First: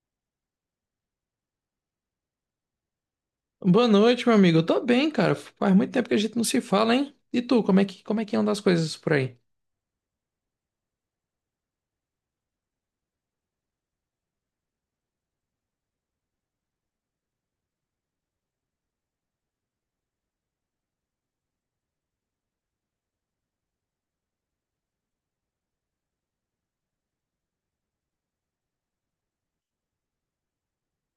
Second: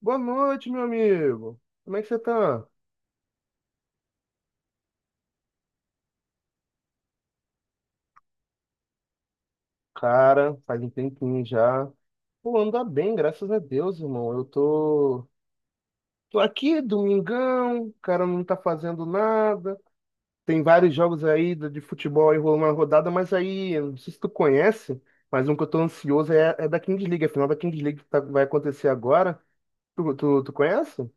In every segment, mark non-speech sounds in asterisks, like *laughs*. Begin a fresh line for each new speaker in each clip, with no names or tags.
Boa noite, meu amigo. Como é que você tá?
Boa noite, meu amigo. Eu tô bem, cara. Faz muito tempo que a gente não se fala, hein? E tu, como é que andam as coisas por aí?
Cara, faz um tempinho já. Pô, anda bem, graças a Deus, irmão. Tô aqui, domingão, o cara não tá fazendo nada. Tem vários jogos aí de futebol aí rolando na rodada, mas aí, eu não sei se tu conhece, mas um que eu tô ansioso é da Kings League. A final da Kings League vai acontecer agora. Tu conhece?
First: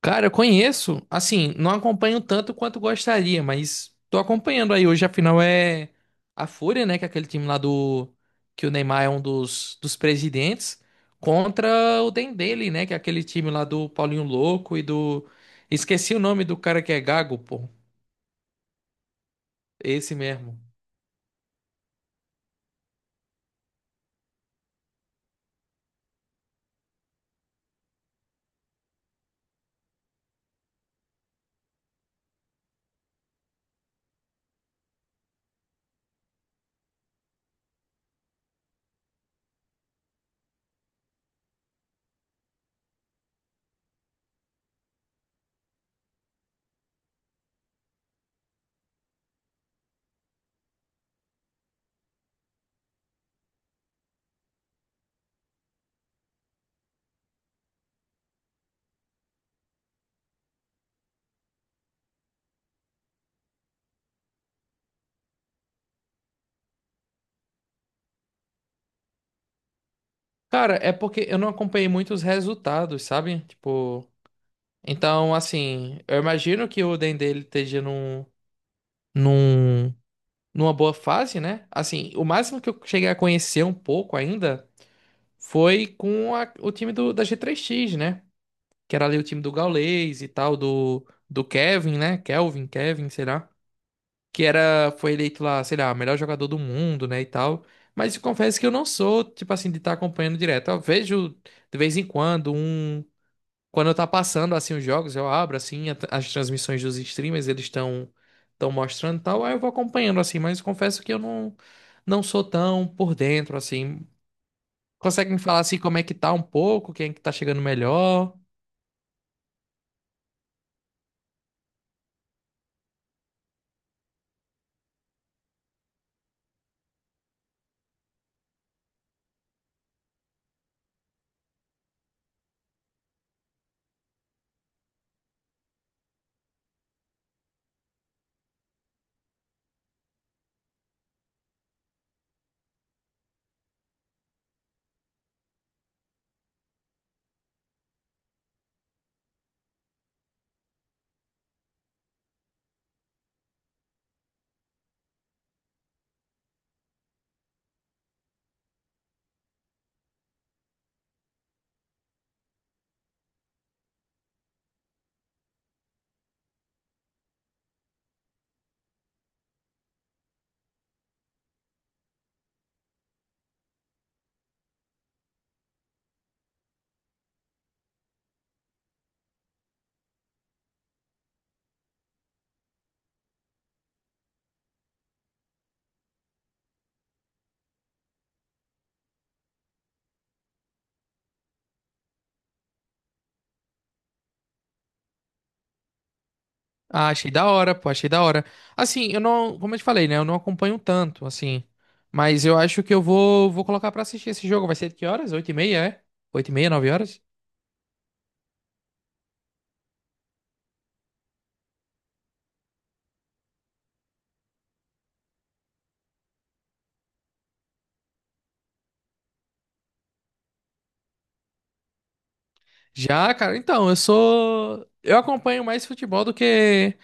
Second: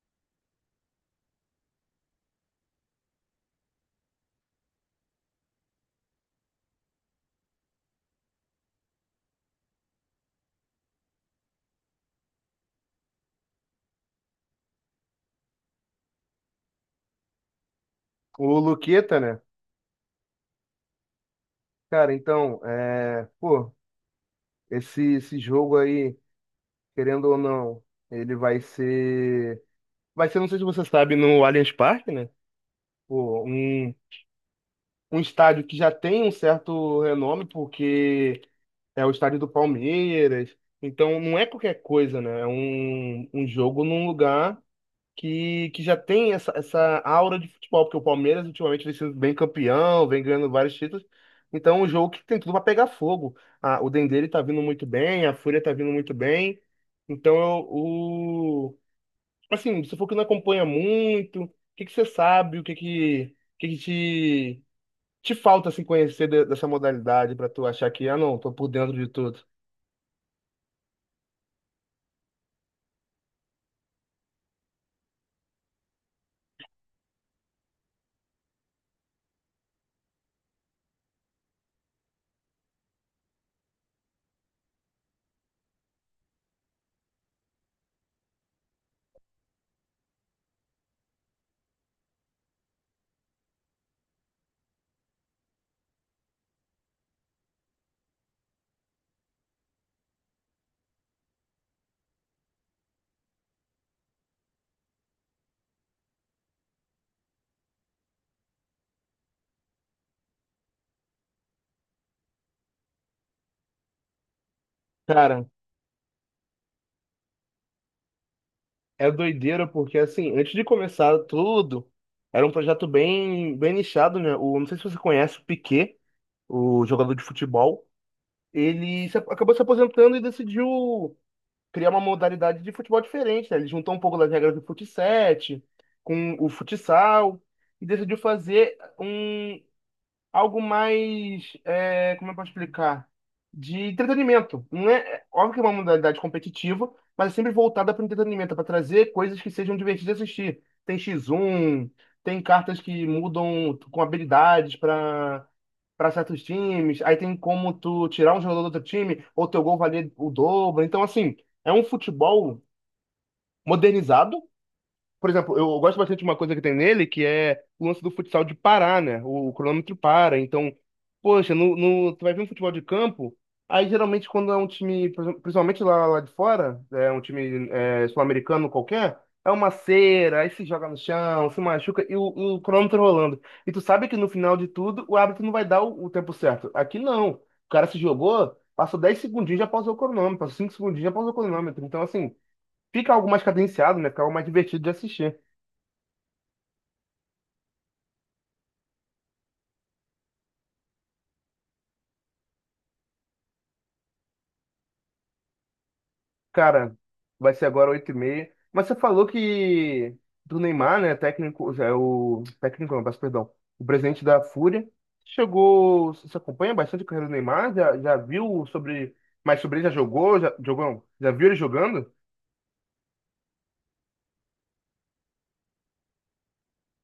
Cara, eu conheço, assim, não acompanho tanto quanto gostaria, mas tô acompanhando aí. Hoje, afinal, é a Fúria, né? Que é aquele time lá do... Que o Neymar é um dos presidentes. Contra o Dendele, né? Que é aquele time lá do Paulinho Louco e do... Esqueci o nome do cara que é Gago, pô.
O Luqueta, né?
Esse mesmo.
Cara, esse jogo aí, querendo ou não, ele vai ser. Vai ser, não sei se você sabe, no Allianz Parque, né? Pô, um estádio que já tem um certo renome, porque é o estádio do Palmeiras. Então, não é qualquer coisa, né? É um jogo num lugar que já tem essa aura de futebol, porque o Palmeiras ultimamente vem sendo bem campeão, vem ganhando vários títulos. Então, é um jogo que tem tudo para pegar fogo. Ah, o Dendê ele tá vindo muito bem, a Fúria tá vindo muito bem. Então, eu, Assim, você falou que não acompanha muito. O que que você sabe? O que que te falta assim, conhecer dessa modalidade para tu achar que, ah, não, tô por dentro de tudo?
Cara, é porque eu não acompanhei muito os resultados, sabe? Tipo... Então, assim, eu imagino que o Dendê ele esteja num, numa boa fase, né? Assim, o máximo que eu cheguei a conhecer um pouco ainda foi com o time da G3X, né? Que era ali o time do Gaules e tal, do Kevin, né? Kelvin, Kevin, sei lá. Que era, foi eleito lá, sei lá, melhor jogador do mundo, né? E tal. Mas eu confesso que eu não sou, tipo assim, de estar acompanhando direto. Eu vejo de vez em quando um. Quando tá passando assim os jogos, eu abro assim as transmissões dos streamers, eles estão mostrando e tal, aí eu vou acompanhando assim, mas confesso que eu não sou tão por dentro assim. Consegue me
Cara,
falar assim como é que tá um pouco, quem é que tá chegando melhor?
é doideira porque, assim, antes de começar tudo, era um projeto bem nichado, né? O, não sei se você conhece o Piquet, o jogador de futebol. Ele se, Acabou se aposentando e decidiu criar uma modalidade de futebol diferente, né? Ele juntou um pouco das regras do fut sete com o futsal e decidiu fazer algo mais, como eu posso explicar? De entretenimento. Não é, é, Óbvio que é uma modalidade competitiva, mas é sempre voltada para o entretenimento, é para trazer coisas que sejam divertidas de assistir. Tem X1, tem cartas que mudam com habilidades para certos times, aí tem como tu tirar um jogador do outro time, ou teu gol valer o dobro. Então, assim, é um futebol modernizado. Por exemplo, eu gosto bastante de uma coisa que tem nele, que é o lance do futsal de parar, né? O cronômetro para. Então, poxa, no, no, tu vai ver um futebol de campo, aí geralmente quando é um time, por exemplo, principalmente lá de fora, é um time sul-americano qualquer, é uma cera, aí se joga no chão, se machuca e o cronômetro rolando. E tu sabe que no final de tudo, o árbitro não vai dar o tempo certo. Aqui não. O cara se jogou, passou 10 segundinhos, já pausou o cronômetro, passou 5 segundinhos, já pausou o cronômetro. Então, assim, fica algo mais cadenciado, né? Fica algo mais divertido de assistir.
Ah, achei da hora, pô, achei da hora. Assim, eu não, como eu te falei, né, eu não acompanho tanto assim, mas eu acho que eu vou colocar pra assistir esse jogo. Vai ser de que horas? Oito e meia, é? Oito e meia, nove
Cara,
horas?
vai ser agora 8h30. Mas você falou que do Neymar, né? Técnico, é o técnico, não, peço perdão. O presidente da Fúria. Chegou. Você acompanha bastante a carreira do Neymar? Já viu sobre, mais sobre ele já jogou? Já, jogou? Não, Já viu ele jogando?
Já, cara, então, eu sou. Eu acompanho mais futebol do que.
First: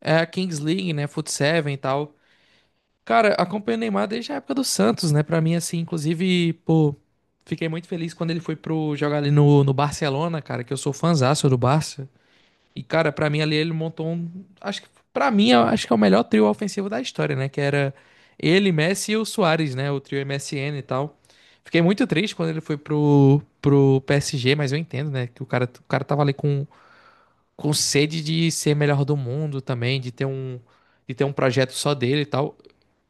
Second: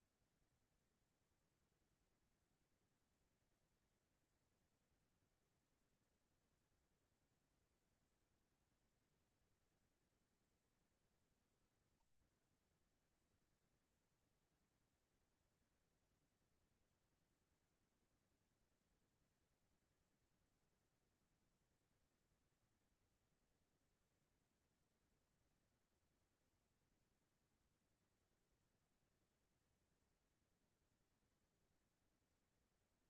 É a Kings League, né? Foot Seven e tal. Cara, acompanho o Neymar desde a época do Santos, né? Pra mim, assim, inclusive, pô, fiquei muito feliz quando ele foi pro jogar ali no Barcelona, cara, que eu sou fãzaço do Barça. E, cara, pra mim ali ele montou um. Acho que, pra mim, eu acho que é o melhor trio ofensivo da história, né? Que era ele, Messi e o Suárez, né? O trio MSN e tal. Fiquei muito triste quando ele foi pro PSG, mas eu entendo, né? Que o cara tava ali com sede de ser melhor do mundo também, de ter um projeto só dele e tal.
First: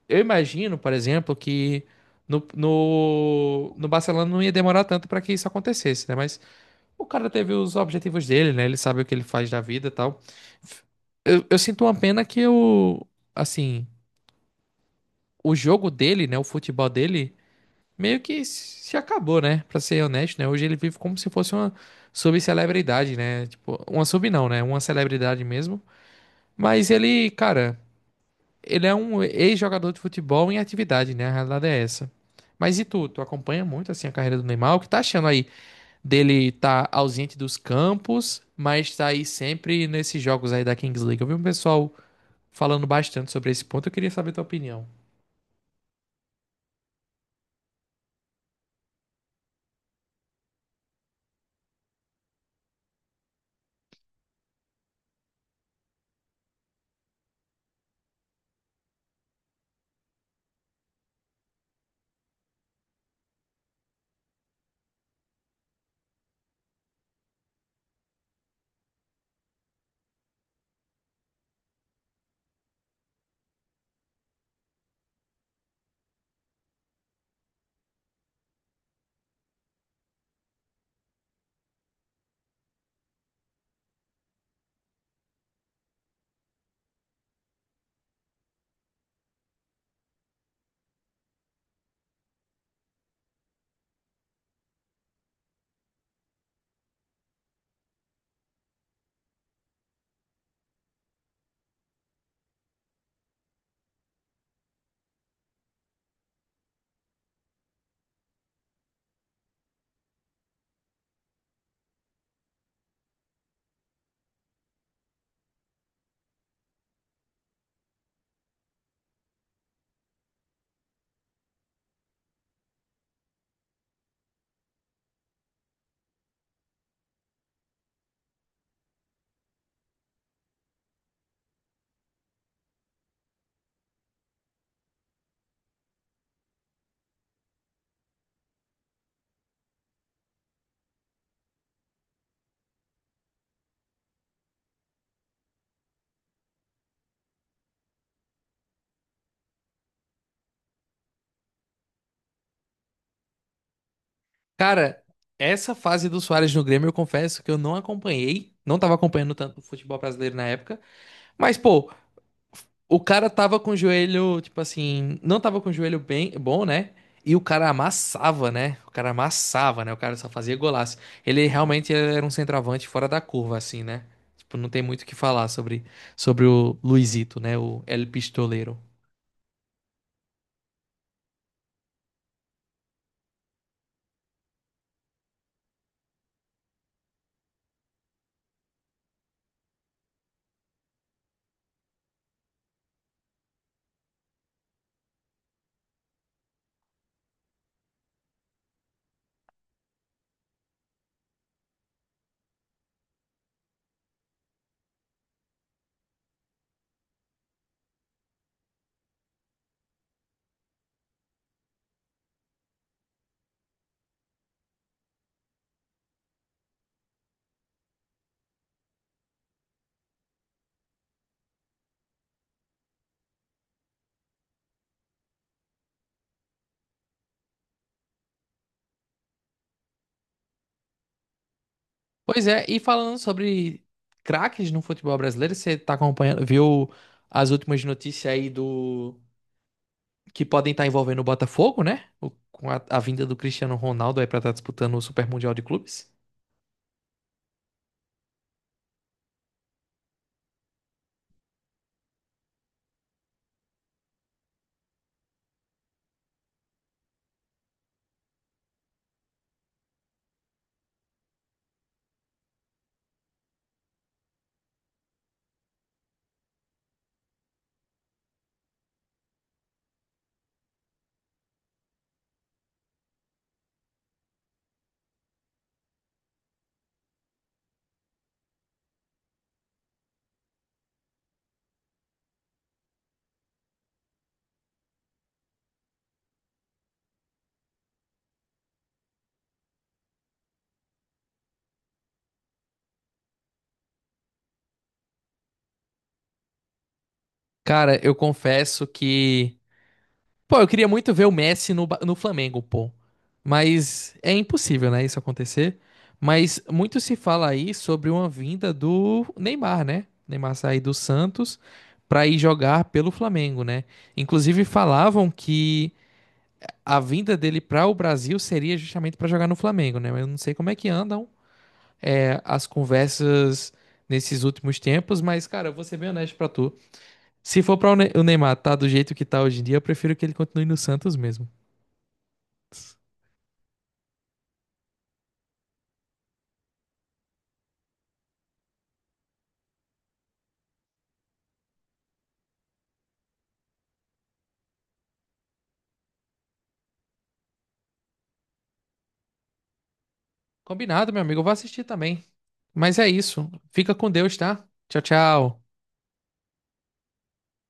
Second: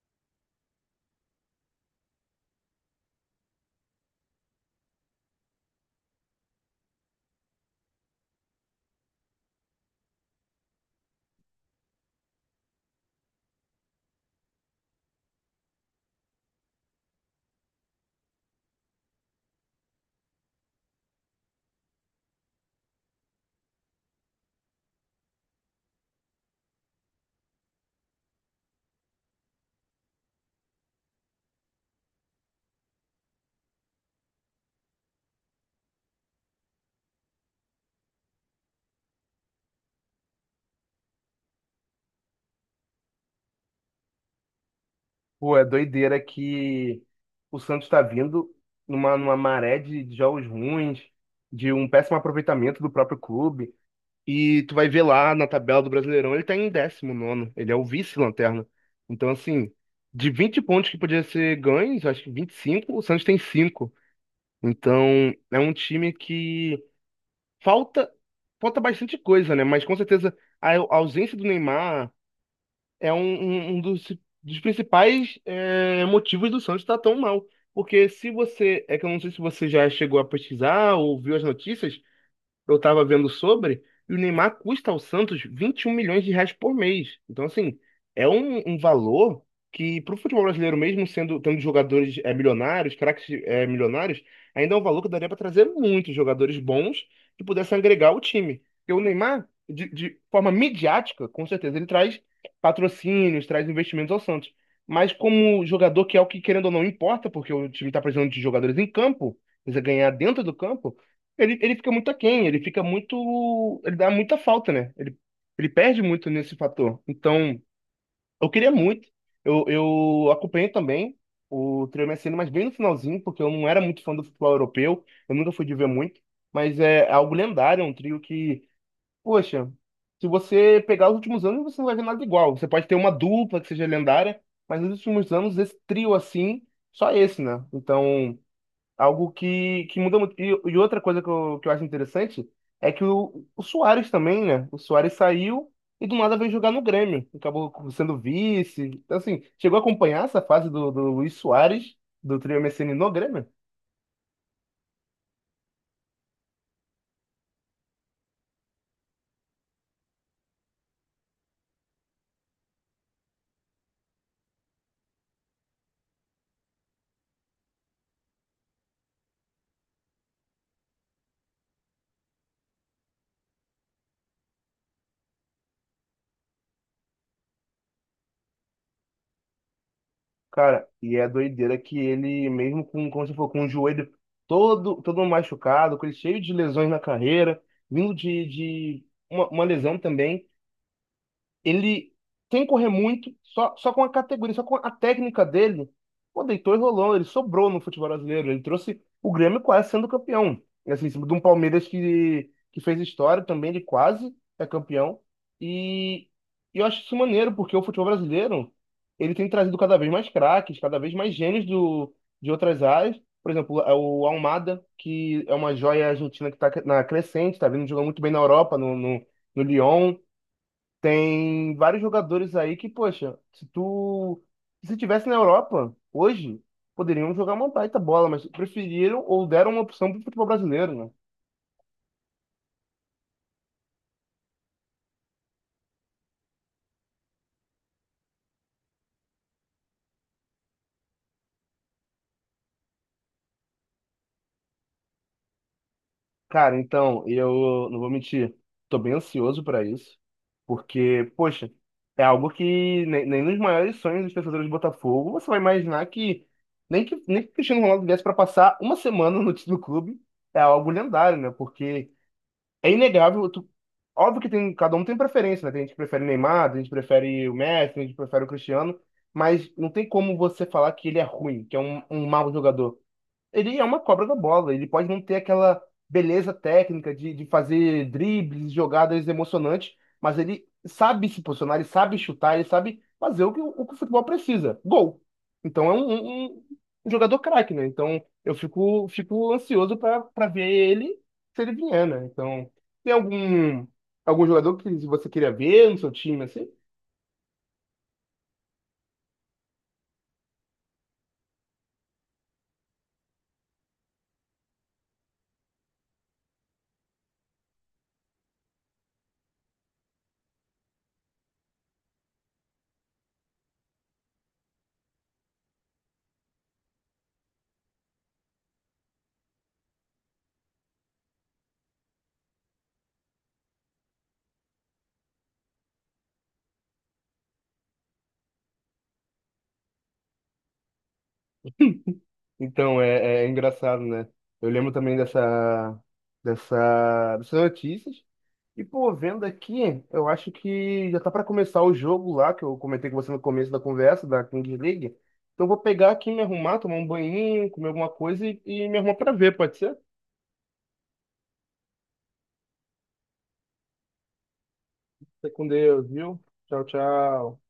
Eu imagino, por exemplo, que no Barcelona não ia demorar tanto para que isso acontecesse, né? Mas o cara teve os objetivos dele, né? Ele sabe o que ele faz da vida e tal. Eu sinto uma pena que o, assim, o jogo dele, né? O futebol dele meio que se acabou, né? Pra ser honesto, né? Hoje ele vive como se fosse uma subcelebridade, né? Tipo, uma sub não, né? Uma celebridade mesmo, mas ele, cara, ele é um ex-jogador de futebol em atividade, né? A realidade é essa. Mas e tu? Tu acompanha muito assim a carreira do Neymar? O que tá achando aí dele tá ausente dos campos, mas tá aí sempre nesses jogos aí da Kings League? Eu vi um pessoal falando bastante sobre esse ponto, eu queria saber tua opinião.
Pô, é doideira que o Santos está vindo numa maré de jogos ruins, de um péssimo aproveitamento do próprio clube. E tu vai ver lá na tabela do Brasileirão, ele tá em décimo nono, ele é o vice-lanterna. Então, assim, de 20 pontos que podia ser ganhos, acho que 25, o Santos tem 5. Então, é um time que falta falta bastante coisa, né? Mas com certeza a ausência do Neymar é um dos principais motivos do Santos estar tão mal. Porque se você, é que eu não sei se você já chegou a pesquisar ou viu as notícias, eu tava vendo sobre, e o Neymar custa ao Santos 21 milhões de reais por mês. Então, assim, é um valor que, pro futebol brasileiro, mesmo sendo tendo jogadores milionários, craques milionários, ainda é um valor que daria para trazer muitos jogadores bons que pudessem agregar o time. Porque o Neymar, de forma midiática, com certeza, ele traz patrocínios, traz investimentos ao Santos. Mas como jogador, que é o que, querendo ou não, importa, porque o time está precisando de jogadores em campo, precisa ganhar dentro do campo. Ele fica muito aquém, ele fica muito. Ele dá muita falta, né? Ele perde muito nesse fator. Então, eu queria muito. Eu acompanhei também o Trio MSN, mas bem no finalzinho, porque eu não era muito fã do futebol europeu, eu nunca fui de ver muito. Mas é algo lendário, é um trio que, poxa, se você pegar os últimos anos, você não vai ver nada igual. Você pode ter uma dupla que seja lendária, mas nos últimos anos, esse trio assim, só esse, né? Então, algo que muda muito. E outra coisa que eu acho interessante é o Suárez também, né? O Suárez saiu e do nada veio jogar no Grêmio. Acabou sendo vice. Então, assim, chegou a acompanhar essa fase do Luis Suárez, do trio MSN no Grêmio?
Cara, essa fase do Suárez no Grêmio, eu confesso que eu não acompanhei, não tava acompanhando tanto o futebol brasileiro na época, mas pô, o cara tava com o joelho, tipo assim, não tava com o joelho bem, bom, né? E o cara amassava, né? O cara amassava, né? O cara só fazia golaço. Ele realmente era um centroavante fora da curva, assim, né? Tipo, não tem muito o que falar sobre o Luizito, né? O El Pistoleiro.
Cara, e é doideira que ele, mesmo com, como você falou, com o joelho todo machucado, com ele cheio de lesões na carreira, vindo de uma lesão também, ele, sem correr muito, só com a categoria, só com a técnica dele, pô, deitou e rolou. Ele sobrou no futebol brasileiro. Ele trouxe o Grêmio quase sendo campeão. E, assim, em cima de um Palmeiras que fez história também, ele quase é campeão. E, e eu acho isso maneiro, porque o futebol brasileiro, ele tem trazido cada vez mais craques, cada vez mais gênios de outras áreas. Por exemplo, é o Almada, que é uma joia argentina que está na crescente, está vindo jogando muito bem na Europa, no Lyon. Tem vários jogadores aí que, poxa, se tivesse na Europa hoje, poderiam jogar uma baita bola, mas preferiram ou deram uma opção pro futebol brasileiro, né?
Pois é, e falando sobre craques no futebol brasileiro, você tá acompanhando, viu as últimas notícias aí do que podem estar envolvendo o Botafogo, né? Com a vinda do Cristiano Ronaldo aí pra estar disputando o Super Mundial de Clubes.
Cara, então, eu não vou mentir, tô bem ansioso pra isso, porque, poxa, é algo que nem, nem nos maiores sonhos dos torcedores do Botafogo você vai imaginar que nem que nem que o Cristiano Ronaldo viesse pra passar uma semana no, *laughs* no clube, é algo lendário, né? Porque é inegável. Óbvio que tem, cada um tem preferência, né? Tem gente que prefere o Neymar, tem gente que prefere o Messi, tem gente que prefere o Cristiano, mas não tem como você falar que ele é ruim, que é um mau jogador. Ele é uma cobra da bola, ele pode não ter aquela beleza técnica de fazer dribles, jogadas emocionantes, mas ele sabe se posicionar, ele sabe chutar, ele sabe fazer o que que o futebol precisa, gol. Então é um jogador craque, né? Então eu fico ansioso para ver ele, se ele vier, né? Então tem algum jogador que você queria ver no seu time assim?
Cara, eu confesso que. Pô, eu queria muito ver o Messi no, no Flamengo, pô. Mas é impossível, né, isso acontecer. Mas muito se fala aí sobre uma vinda do Neymar, né? Neymar sair do Santos pra ir jogar pelo Flamengo, né? Inclusive falavam que a vinda dele para o Brasil seria justamente pra jogar no Flamengo, né? Mas eu não sei como é que andam é, as conversas nesses últimos tempos, mas, cara, eu vou ser bem honesto pra tu. Se for pra o o Neymar tá do jeito que tá hoje em dia, eu prefiro que ele continue no Santos mesmo.
Então é, é engraçado, né? Eu lembro também dessas notícias. E, pô, vendo aqui, eu acho que já tá pra começar o jogo lá, que eu comentei com você no começo da conversa, da Kings League. Então, eu vou pegar aqui, me arrumar, tomar um banhinho, comer alguma coisa e me arrumar pra ver, pode ser?
Combinado, meu amigo. Eu vou assistir também. Mas é isso. Fica com Deus, tá? Tchau,
Fica
tchau.
com Deus, viu? Tchau, tchau.